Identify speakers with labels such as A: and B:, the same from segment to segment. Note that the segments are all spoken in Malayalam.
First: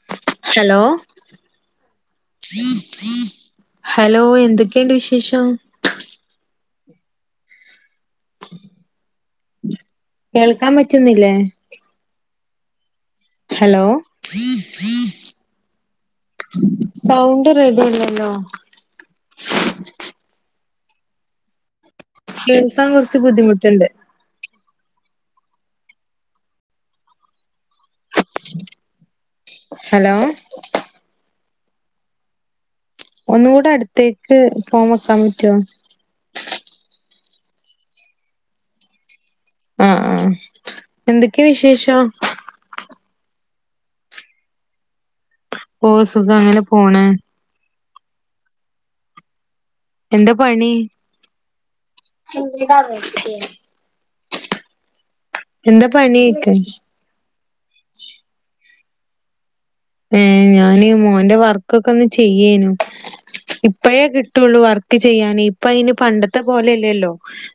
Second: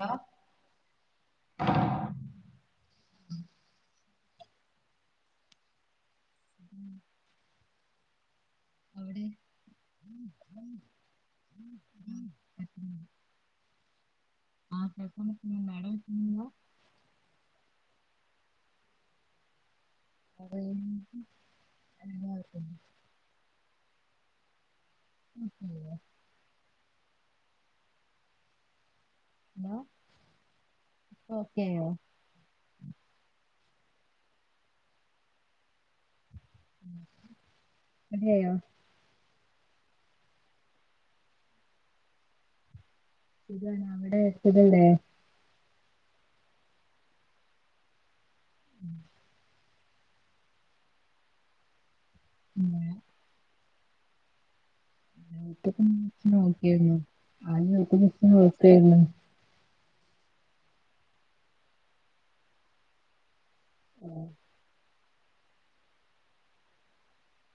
A: ഹലോ
B: ഹലോ ഹലോ എന്തൊക്കെയുണ്ട് വിശേഷം?
A: അവിടെ
B: കേൾക്കാൻ പറ്റുന്നില്ലേ
A: ഉം, പറ്റുന്നു.
B: ഹലോ
A: ആ കേൾക്കാൻ പറ്റുന്നു. മാഡം എത്തുന്നുണ്ടോ
B: സൗണ്ട് റെഡില്ലല്ലോ?
A: അത് എല്ലാവർക്കും
B: കേൾക്കാൻ കൊറച്ച് ബുദ്ധിമുട്ടുണ്ട്.
A: ഓക്കെ ആയോ?
B: ഹലോ
A: ഓകെആയേ?
B: ഒന്നുകൂടെ അടുത്തേക്ക് ഫോൺ വെക്കാൻ പറ്റോ?
A: റെഡിയായോ?
B: ആഹ ആഹ എന്തൊക്കെയ വിശേഷം
A: ഇരിവാണ് അവിടെ എത്തത്ണ്ടേ
B: ഓ സുഖം അങ്ങനെ പോണ
A: ഉം
B: എന്താ പണി ഇഞാ വ പണിയൊക്കെ
A: നോക്കിയ ആ ഉം
B: ഉം ഞാന് മോന്റെ വർകൊക്കെ ഒന്ന് ചെയ്യേനു ഇപ്പയേ
A: ഹലോ
B: കിട്ടുള്ളു വർക്ക് ചെയ്യാന് ഇപ്പ അതിന് പണ്ടത്തെ പോലെയല്ലല്ലോ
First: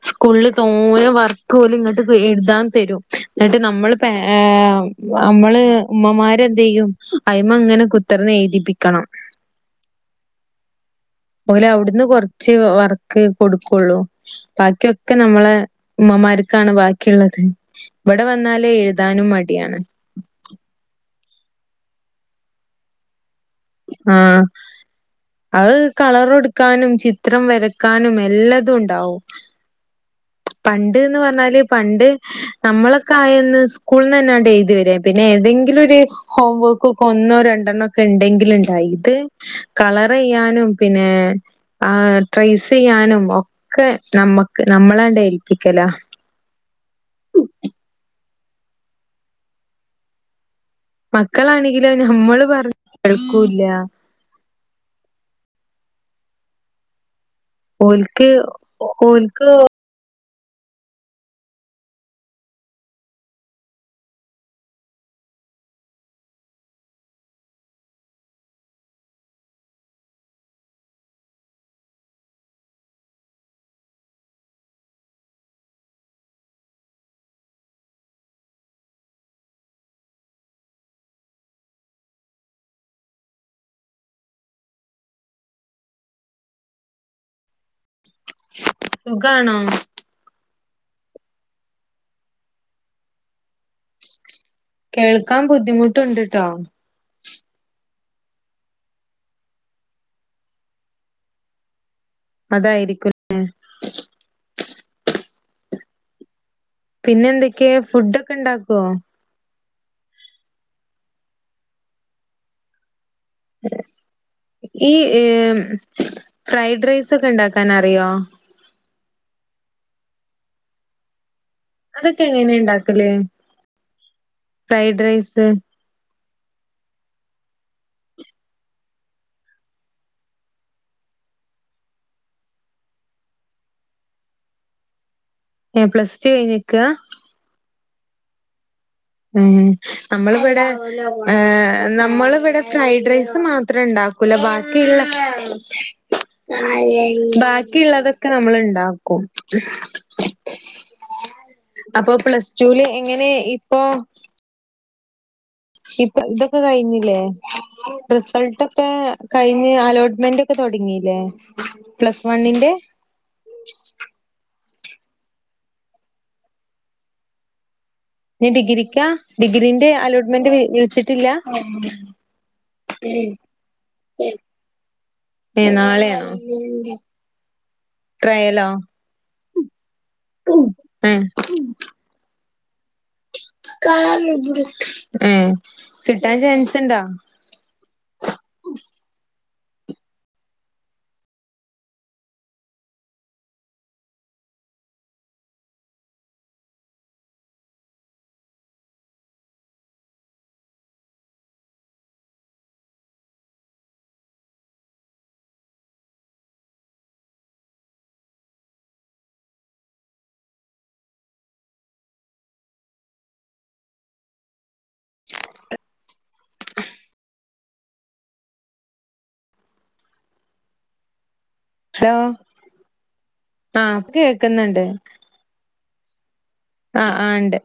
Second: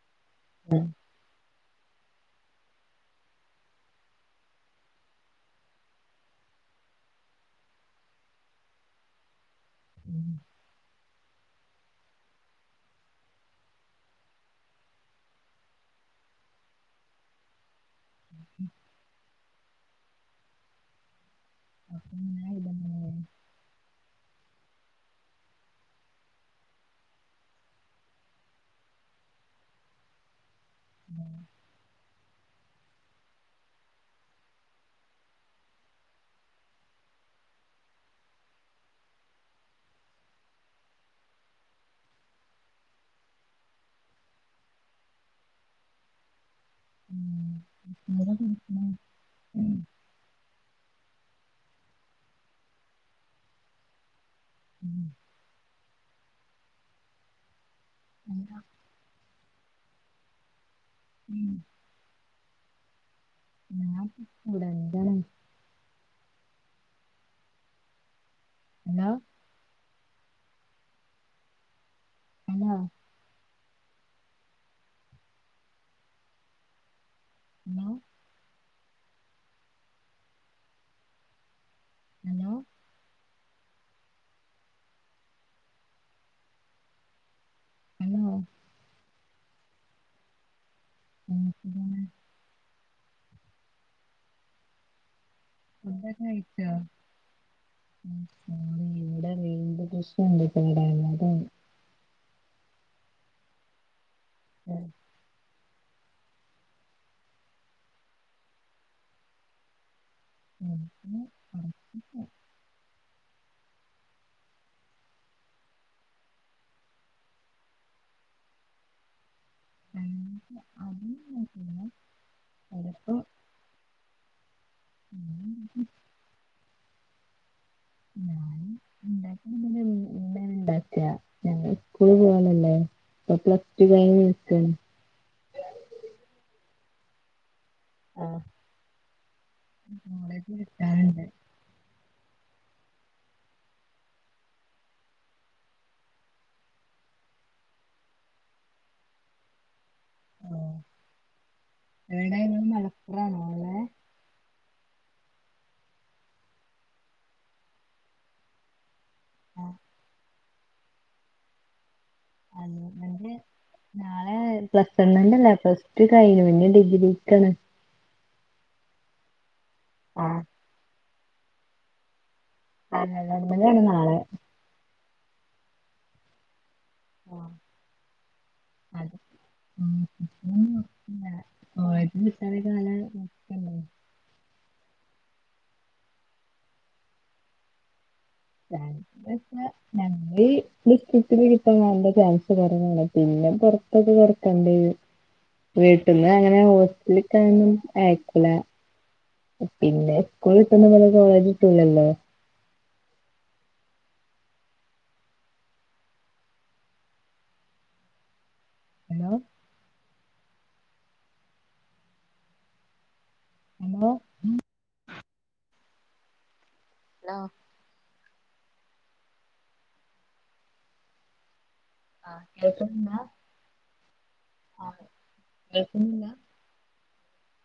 B: സ്കൂള്
A: ഹലോ
B: തോനെ വർ കോല് ഇങ്ങോട്ട് എഴുതാൻ തരും എന്നിട്ട് നമ്മൾ പെ നമ്മള് ഉമ്മമാരെന്ത്‌ ചെയ്യും അയിമ്മ ഇങ്ങനെ കുത്തിർന്ന് എഴുതിപ്പിക്കണം.
A: ഉം
B: പോലെ അവിടുന്ന് കൊറച്ച് വർക്ക് കൊടുക്കുള്ളൂ ബാക്കിയൊക്കെ നമ്മള് ഉമ്മമാർക്കാണ് ബാക്കിയുള്ളത്. ഇവിടെ വന്നാലേ എഴുതാനും മ ടിയാണ്
A: അപ്പ [unintelligible]
B: ആ അത് കളറ്കൊടുക്കാനും ചിത്രം വരക്കാനും എല്ലാതു ഉണ്ടാവും പണ്ട്ന്ന് പറഞ്ഞാല് പണ്ട് നമ്മളൊക്കെ ആയന്ന് സ്കൂളിന്ന് തന്നെയങ്ങോട്ട്‌ എഴുതി വരുവാരുന്നു പിന്നെ ഏതെങ്കിലും ഒരു ഹോം വർകൊക്കെ ഒന്നോ രണ്ടെണൊക്കെ ഉണ്ടെങ്കിലുണ്ടായി ഇത് കളർ ചെയ്യാനും പിന്നെ ആ ട്രൈസ് ചെയ്യാനും ഒക്കെ നമ്മുക്ക് നമ്മളാണ്ട യിപ്പിക്കല
A: ഉം ഉം [unintelligible] ഉം
B: മക്കളാണെങ്കിലും നമ്മള് പറഞ്ഞ കേക്കൂല്ല ഓൽക്ക് ഓൽ [unintelligible]
A: ഉം വിടണ്ടേ ഉം ഉം ഇന്നോ
B: സുഖാണോ
A: [unintelligible]
B: കേൾ ക്കാൻ
A: ഫുഡൊക്കെ
B: ബുദ്ധിമുട്ടുണ്ട്ട്ടോ
A: കഴിച്ചോ? ഇവിടെ വീണ്ടും [unintelligible] കേടായത് അതാണ്
B: അതായിരിക്കും ഉം
A: ഉം
B: പിന്നെന്തൊക്കെയ ഫുഡൊക്കെ ഉണ്ടാക്കുവോ
A: [unintelligible]
B: ഈ ഫ്രൈഡ് റൈസ് ഒക്കെ ഉണ്ടാക്കാൻ അറിയോ?
A: എനിക്ക് അറിയില്ല
B: അതൊക്കെ എങ്ങനെണ്ടാക്കല് ഫ്രൈഡ് റൈസ്
A: ഞാൻ ഞാന്ണ്ടാക്കലൊന്നുല ഇമ്മേണണ്ടാക്കാ ഞങ്ങള്സ്ക്കൂള് പോവാള്ളല്ലേ ഇപ്പൊ പ്ലസ്റ്റു കഴിഞ്ഞ് നിക്കാണ്
B: ഏ പ്ലസ് ടു കഴിഞ്ഞിക്കാ
A: ആ
B: ഉം നമ്മളിവിടെ ഒരു
A: കിട്ടാറുണ്ട്
B: ന നമ്മളിവിടെ ഫ്രൈഡ്രൈസ് മാത്രേണ്ടാക്കുള്ളൂ ബാക്കിയുള്ള ബാക്കിയുള്ളതൊക്കെ നമ്മള്ണ്ടാക്കും
A: ഓ,
B: അപ്പൊ
A: എവിടെ
B: പ്ലസ്
A: നിങ്ങള്
B: ടൂല് എങ്ങനെ
A: മലപ്പുറാണോ
B: ഈ
A: ഉള്ളേ?
B: ഇപ്പ ഇതൊക്കെ കഴിഞ്ഞില്ലേ റിസൾട്ടൊക്കേ കഴിഞ്
A: ആഹ്
B: അലോട്ട്മെന്റ് ക്കെ തൊട്ങ്ങീലേ
A: അതോണ്ടന്നെ നാളെ പ്ലസ് വണ്ണിൻ്റല്ല പ്ലസ്ടു കഴിഞ്ഞു പിന്നെ ഡിഗ്രിക്കണ്
B: നീ ഡിഗ്രിക്കാ ഡിഗ്രിൻ ൻ്റെ
A: ആഹ്
B: അലോട്ട്മെന്റ് വിളിച്ചി ട്ടില്ലാ
A: അലോട്മെന്റാണ് നാളെ
B: ഏ നാളെയാണോ ട്രയലോ
A: അത്
B: ഉം
A: ശരി
B: ഏ കിട്ടാൻ ചാൻസ്ണ്ടോ
A: ആ [unintelligible] ഞ ഞങ്ങള് ഡിസ്ട്രിക്റ്റില് കിട്ട നല്ല ചാൻസ് കുറവാണ് പിന്നെ പൊറത്തൊക്കെ കൊട്ക്കണ്ടിരും വീട്ടിന്ന് അങ്ങനെ ഹോസ്റ്റല്ക്കൊന്നും അയക്കൂല പിന്നെ സ്കൂള് കിട്ടുന്ന പോലെ കോളേജ് കിട്ടൂലല്ലോ ഹലോ ഹലോ ഉം ആഹ്
B: ഹലോ
A: ആ കേൾക്ക്ന്ന്ണ്ടാ
B: കേ ക്ക്ന്ന്ണ്ട്
A: കേൾകുന്നുണ്ട്
B: ആ ആ ണ്ട്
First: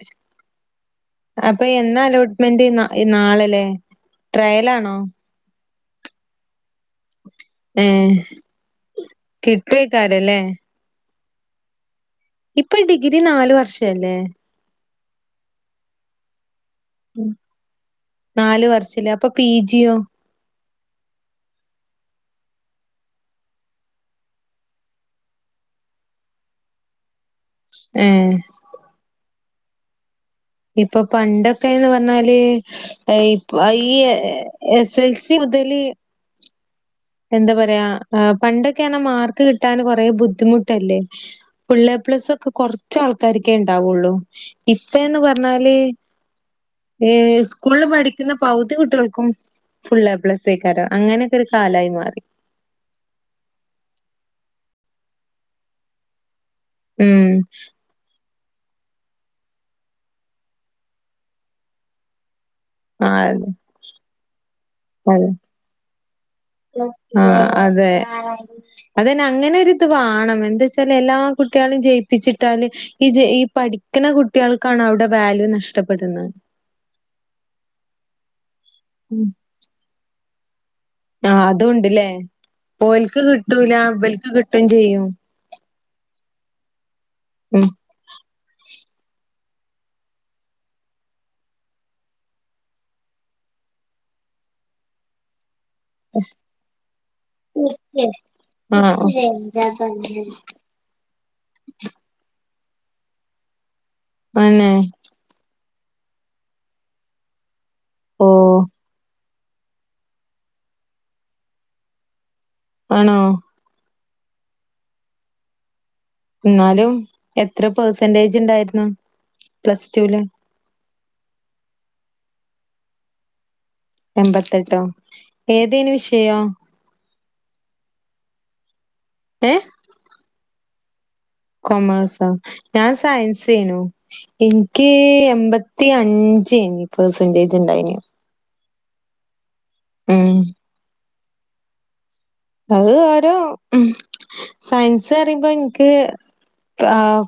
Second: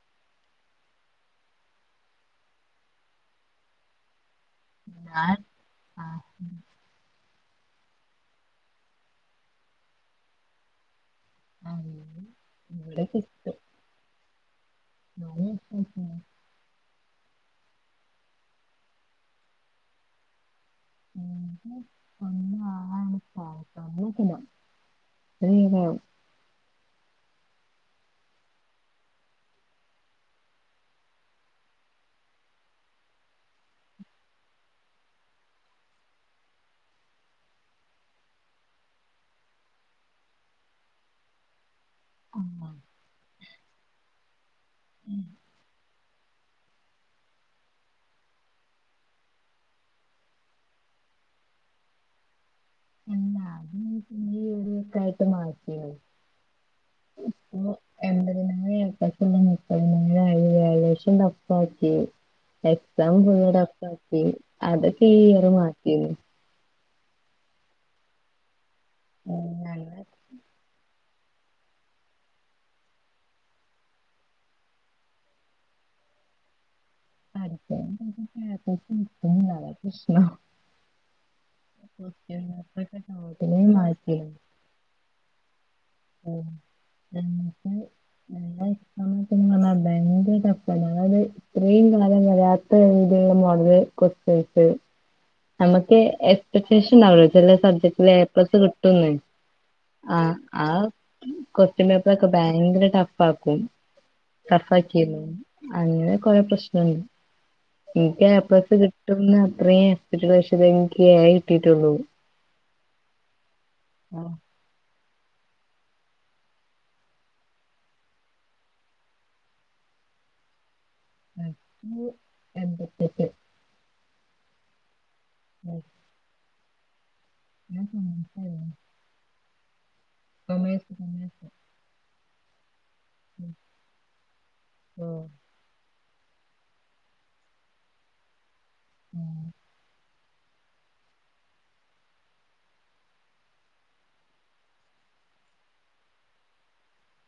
B: അപ്പൊ എന്നാ അലോട്ട്മെന്റ് എ നാളലെ ട്രയലാണോ
A: ഞാൻ ആഹ്
B: ഏ കിട്ടുഐക്കാരം ല്ലേ
A: ഹായി
B: ഇപ്പ ഡിഗ്രി നാലു വർഷല്ലേ
A: നാല് വർഷാക്കിയാ
B: നാല് വർഷല്ലേ അപ്പൊ പിജിയോ
A: [inaudible]
B: ഏഹ് ഇപ്പൊ പണ്ടൊക്കേന്ന് പറഞ്ഞാല് എയിപ് അ ഈ എ എസ്സെൽ സി മുതല് എന്താ പറയാ പണ്ടൊക്കെയറഞ്ഞാ മാർക്ക് കിട്ടാന് കൊറേ ബുദ്ധിമുട്ടല്ലേ ശ് ഫുള്ളേ പ്ലസൊക്കെ കൊറച്ചാൾക്കാര്ക്കേ ഇണ്ടാവൊള്ളൂ ഇപ്പേന്ന് പറഞ്ഞാല് ഏ സ്കൂള്ള് പഠിക്കുന്ന പൗതി കുട്ടികൾക്കും ഫുള്ളേ പ്ലസയിക്കാരം അങ്ങനെയൊക്കെ ഒരു കാലായി മാറി
A: അല്ലാ അത് ഈയൊരു വട്ടായിട്ട് മാറ്റീണ്
B: ഉം
A: ഫുൾ എ പ്ലസുള്ളത് മുപ്പതിനായിരായി വാല്യുവേഷൻ ടഫാക്കി എക്സാം
B: ആഹ്
A: പൊതുവെ ടഫാക് കി അതൊക്കെ ഈ
B: അതെ
A: ഇയർ മാറ്റീന്
B: ആഹ് അതെ അതന്നെ അങ്ങനെ ഒരിത്
A: ഞങ്ങള്
B: വാണം എന്തച്ചാൽ ലെല്ലാ കുട്ടികളിനേം ജയിപ്പിച്ചിട്ടാല് ഈ ജെ ഈ പഠിക്കുന്ന കുട്ടികള്ക്കാണ് അവിടെ വാല്യൂ നഷ്ടപ്പെടുന്നത്
A: [unintelligible] [unintelligible] പ്രശ്നം
B: ആഹ് അതൂണ്ട്ല്ലേ ഓൽക്ക്
A: ഒക്കെ
B: കിട്ടൂല ഇവൽക്ക് കിട്ടും ചെയ്യും
A: ഉം
B: ഉം
A: ന്ന് പറഞ്ഞ ഭയങ്കര ടഫ്ഫാ ഞങ്ങളത് ഇത്രയും കാലം വരാത്തൊരു രീതിയില്ള്ള മോഡല് ക്വസ്റ്റ്യൻസ് നമ്മക്ക് എക്സ്പെക്ടേഷൻണ്ടാവുല്ലോ ചെല സബ്ജക്റ്റില് എ പ്ലസ്സ്
B: ആഹ്
A: കിട്ടുംന്ന് ആ ആ ക്വസ്റ്റ്യൻ പേപ്പറൊക്കെ ബാ യങ്കര ടഫ്ഫാക്കും
B: അന്നെ
A: ടഫ്ഫാക്കിയിരുന്നു അങ്ങനെ കൊറേ പ്രശ്നണ്ട് ഇൻക്ക്
B: ഓ
A: ഏ പ്ലസ് കിട്ടും ന്ന് ഇത്രയും [unintelligible] ഇൻക്ക് ഏ കിട്ടീട്ടുള്ളൂ
B: ആണോ
A: ആഹ്
B: എന്നാലും എത്ര പെർസെന്റേജിണ്ടായിരുന്നു പ്ലസ്ടൂല്
A: പ്ലസ്റ്റു എൺപത്തെട്ട്
B: എൺമ്പത്തെട്ടോ? ഏതേനു വിഷയം.
A: ഞാൻ സയൻസായ്രുന്നു
B: ഏ
A: കൊമേയ്‌സ് [unintelligible]
B: കൊമെർസോ? ഞാൻ സയൻസേനു ഇൻക്ക്
A: ഓ
B: എൺമ്പത്തിയ അഞ്ചേനി പെർസെന്റേജ് ഉണ്ടായിനിയ്
A: ആ
B: ഉം അത് ഓരോ ഉം സയൻസ് പറുമ്പോ എൻക്ക്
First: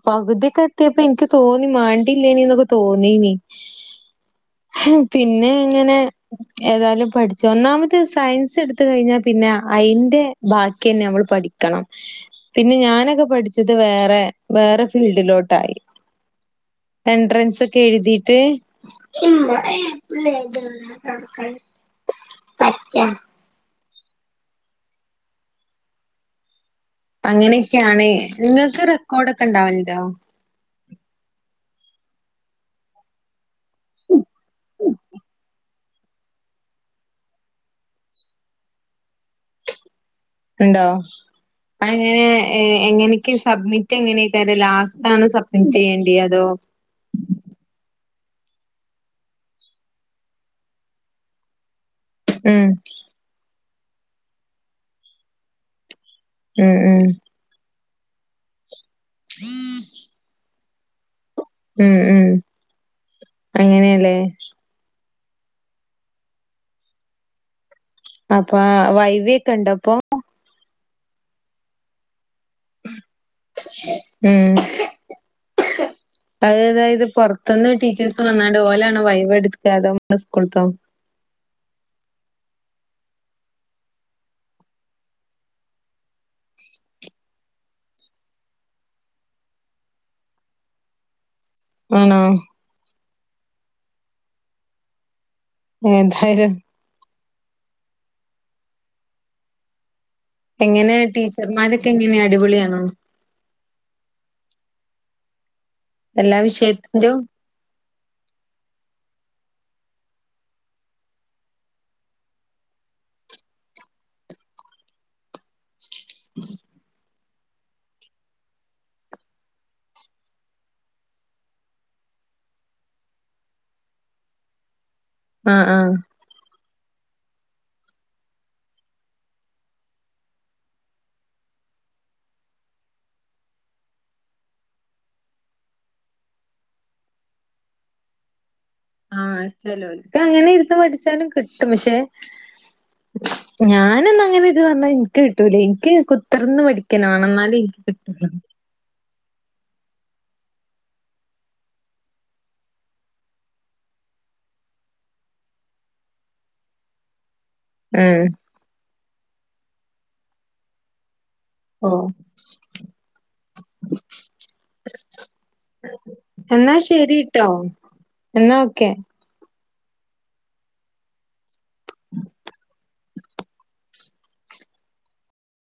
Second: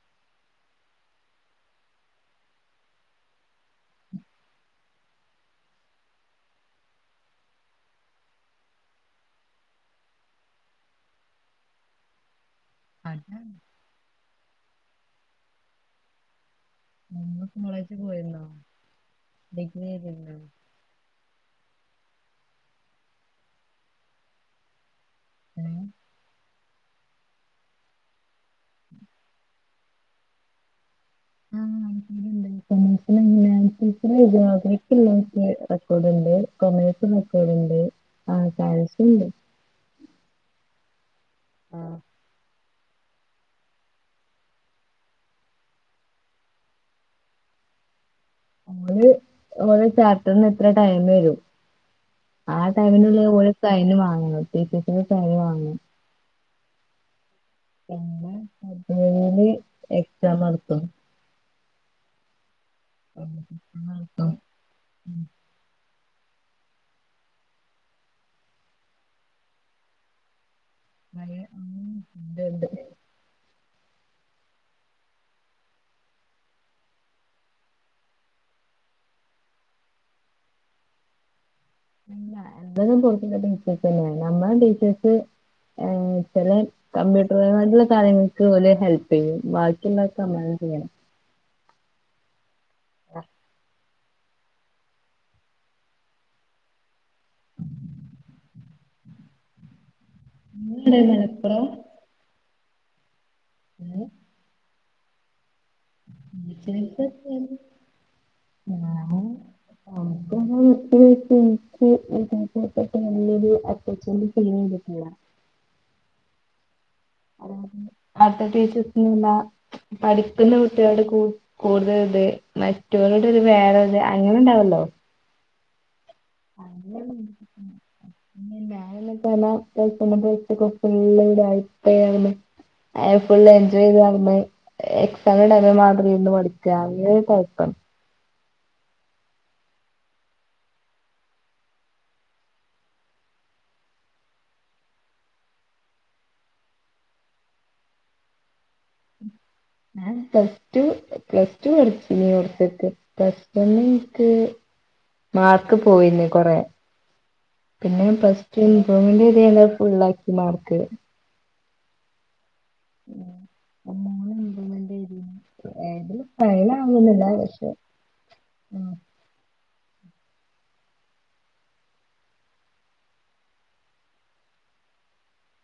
B: പകുതിക്കെ എത്തിയപ്പോ എൻക്ക് തോന്നി മാണ്ടില്ലേനിന്നൊക്കെ തോന്നിനി പിന്നെ ഇങ്ങനെ ഏതായാലും പഠിച്ച ഒന്നാമത് സയൻസ് എടുത്ത കഴിഞ്ഞാ പിന്ന അയിന്റെ ബാക്കി തന്നെ നമ്മൾ പഠിക്കണം. പിന്നെ ഞാനൊക്കെ
A: അതാ
B: പഠിച്ചത് വേറെ വേറെ ഫീൽഡിലോട്ടായി.
A: നിങ്ങൾ
B: എൻട്രൻസ് ഒക്കെ
A: കോളേജ്
B: എഴുതിട്ട്
A: പോയിരുന്നോ ഡിഗ്രി ചെയ്തിരുന്നോ
B: [unintelligible] അച്ച
A: ഉം
B: അങ്ങനെയൊക്കെയാണ് നിങ്ങൾക്ക് റെക്കോർഡ്ക്കെ ഉണ്ടാവല് ല്ലോ
A: ആ ഇണ്ട് ണ്ട് [unintelligible] [unintelligible] നോക്കലുണ്ട് കൊമേഴ്സ് നോക്കലുണ്ട് ആ സയൻസ്ണ്ട്
B: ഉണ്ടോ അങ്ങനെ ഏ എങ്ങനക്കേ സബ്മിറ്റ് എങ്ങനെയക്കാരം ലാസ്റ്റ് ആണ് സബ്മിറ്റ് ചെയ്യേണ്ടി അതോ?
A: ഓല് ഓല് ചപ്പ്റ്ററിന് ഇത്ര ടൈം തരും ആ
B: ഉം
A: ടൈമിനുള്ളിൽ ഓല് സൈന് വാങ്ങണം ടീച്ചേഴ്‌സിന്റെ സൈന് വാങ്ങണം
B: ഉം ഉം
A: [unintelligible] മേയില് എക്സാമാണ്. അ
B: ഉം ഉം
A: [unintelligible]
B: അങ്ങനെയല്ലേ
A: ഉം
B: അപ്പ വൈവെക്കെ ഇണ്ടോ ഇപ്പൊ?
A: വൈ ഉം ഇണ്ട് ഇണ്ട്.
B: ഉം അതായത് പുറത്ത്ന്ന് ടീച്ചേഴ്സ് വന്നാണ്ട് ഓലാണോ വൈവെ എടുക്ക അതോ ങ്ങളെ സ്കൂളത്തോ?
A: ഇല്ല എന്തയാലും പൊറത്തുന്നുള്ള ടീച്ചേഴ്‌സ് തന്നെയാണ് നമ്മളെ ടീച്ചേഴസ് ചില കമ്പ്യൂട്ടർ പരമായിട്ടുള്ള കാര്യങ്ങൾക്ക് ഓല് ഹെല്പ് ചെയ്യും ബാക്കിയുള്ളതക്കെ നമ്മളന്നെ ചെയ്യണം.
B: ആണോ?
A: ആ
B: എന്തായാലും എങ്ങനെ
A: നിങ്ങടെ മലപ്പുറം
B: ടീച്ചർമാരൊക്കെങ്ങനെ അടിപൊളിയാ ആ
A: ഉം
B: എല്ലാ വിഷയത്തിന്റെയും
A: [unintelligible] ഞാന് [unintelligible] കിട്ടില്ല അതായത് അടുത്ത [unintelligible] പഠിക്കുന്ന കുട്ടികളോട് കൂടുതൽ ഇത് മറ്റുള്ളവരോട് വേറെ ഇത് അങ്ങനെ ഉണ്ടാവല്ലോ
B: ആ ആ
A: [unintelligible] കൊഴപ്പം
B: ആ ചെലോർക്ക് അങ്ങനെ ഇരുന്ന് പഠിച്ചാലും കിട്ടും പക്ഷെ ഞാനൊന്നും അങ്ങനെ ഇരുന്നാൽ എനിക്ക് കിട്ടൂല എനിക്ക്‌ കുത്തിയിരുന്നു പഠിക്കലാണ് എന്നാലെ എനിക്ക് കിട്ടൂള്ളു
A: ഞാൻ പ്ലസ് ടു പ്ലസ് ടു പഠിച്ച [unintelligible] പ്ലസ്റ്റൂന് എനിക്ക് മാർക്ക് പോയീനി കൊറെ പിന്നെയും
B: ഉം
A: പ്ലസ്റ്റു ഒന്നൂടി എഴുതി ഫുള്ളാക്കി മാർക്ക്
B: ഓ
A: മൂന്ന് ഇമ്പ്രൂവ്മെന്റ് എഴുതീന് ഏതിലും
B: എന്നാ
A: ഫെയിലാവുന്നില്ല
B: ശരിട്ടോ
A: പക്ഷെ
B: എന്നാ ഓക്കെ ഉം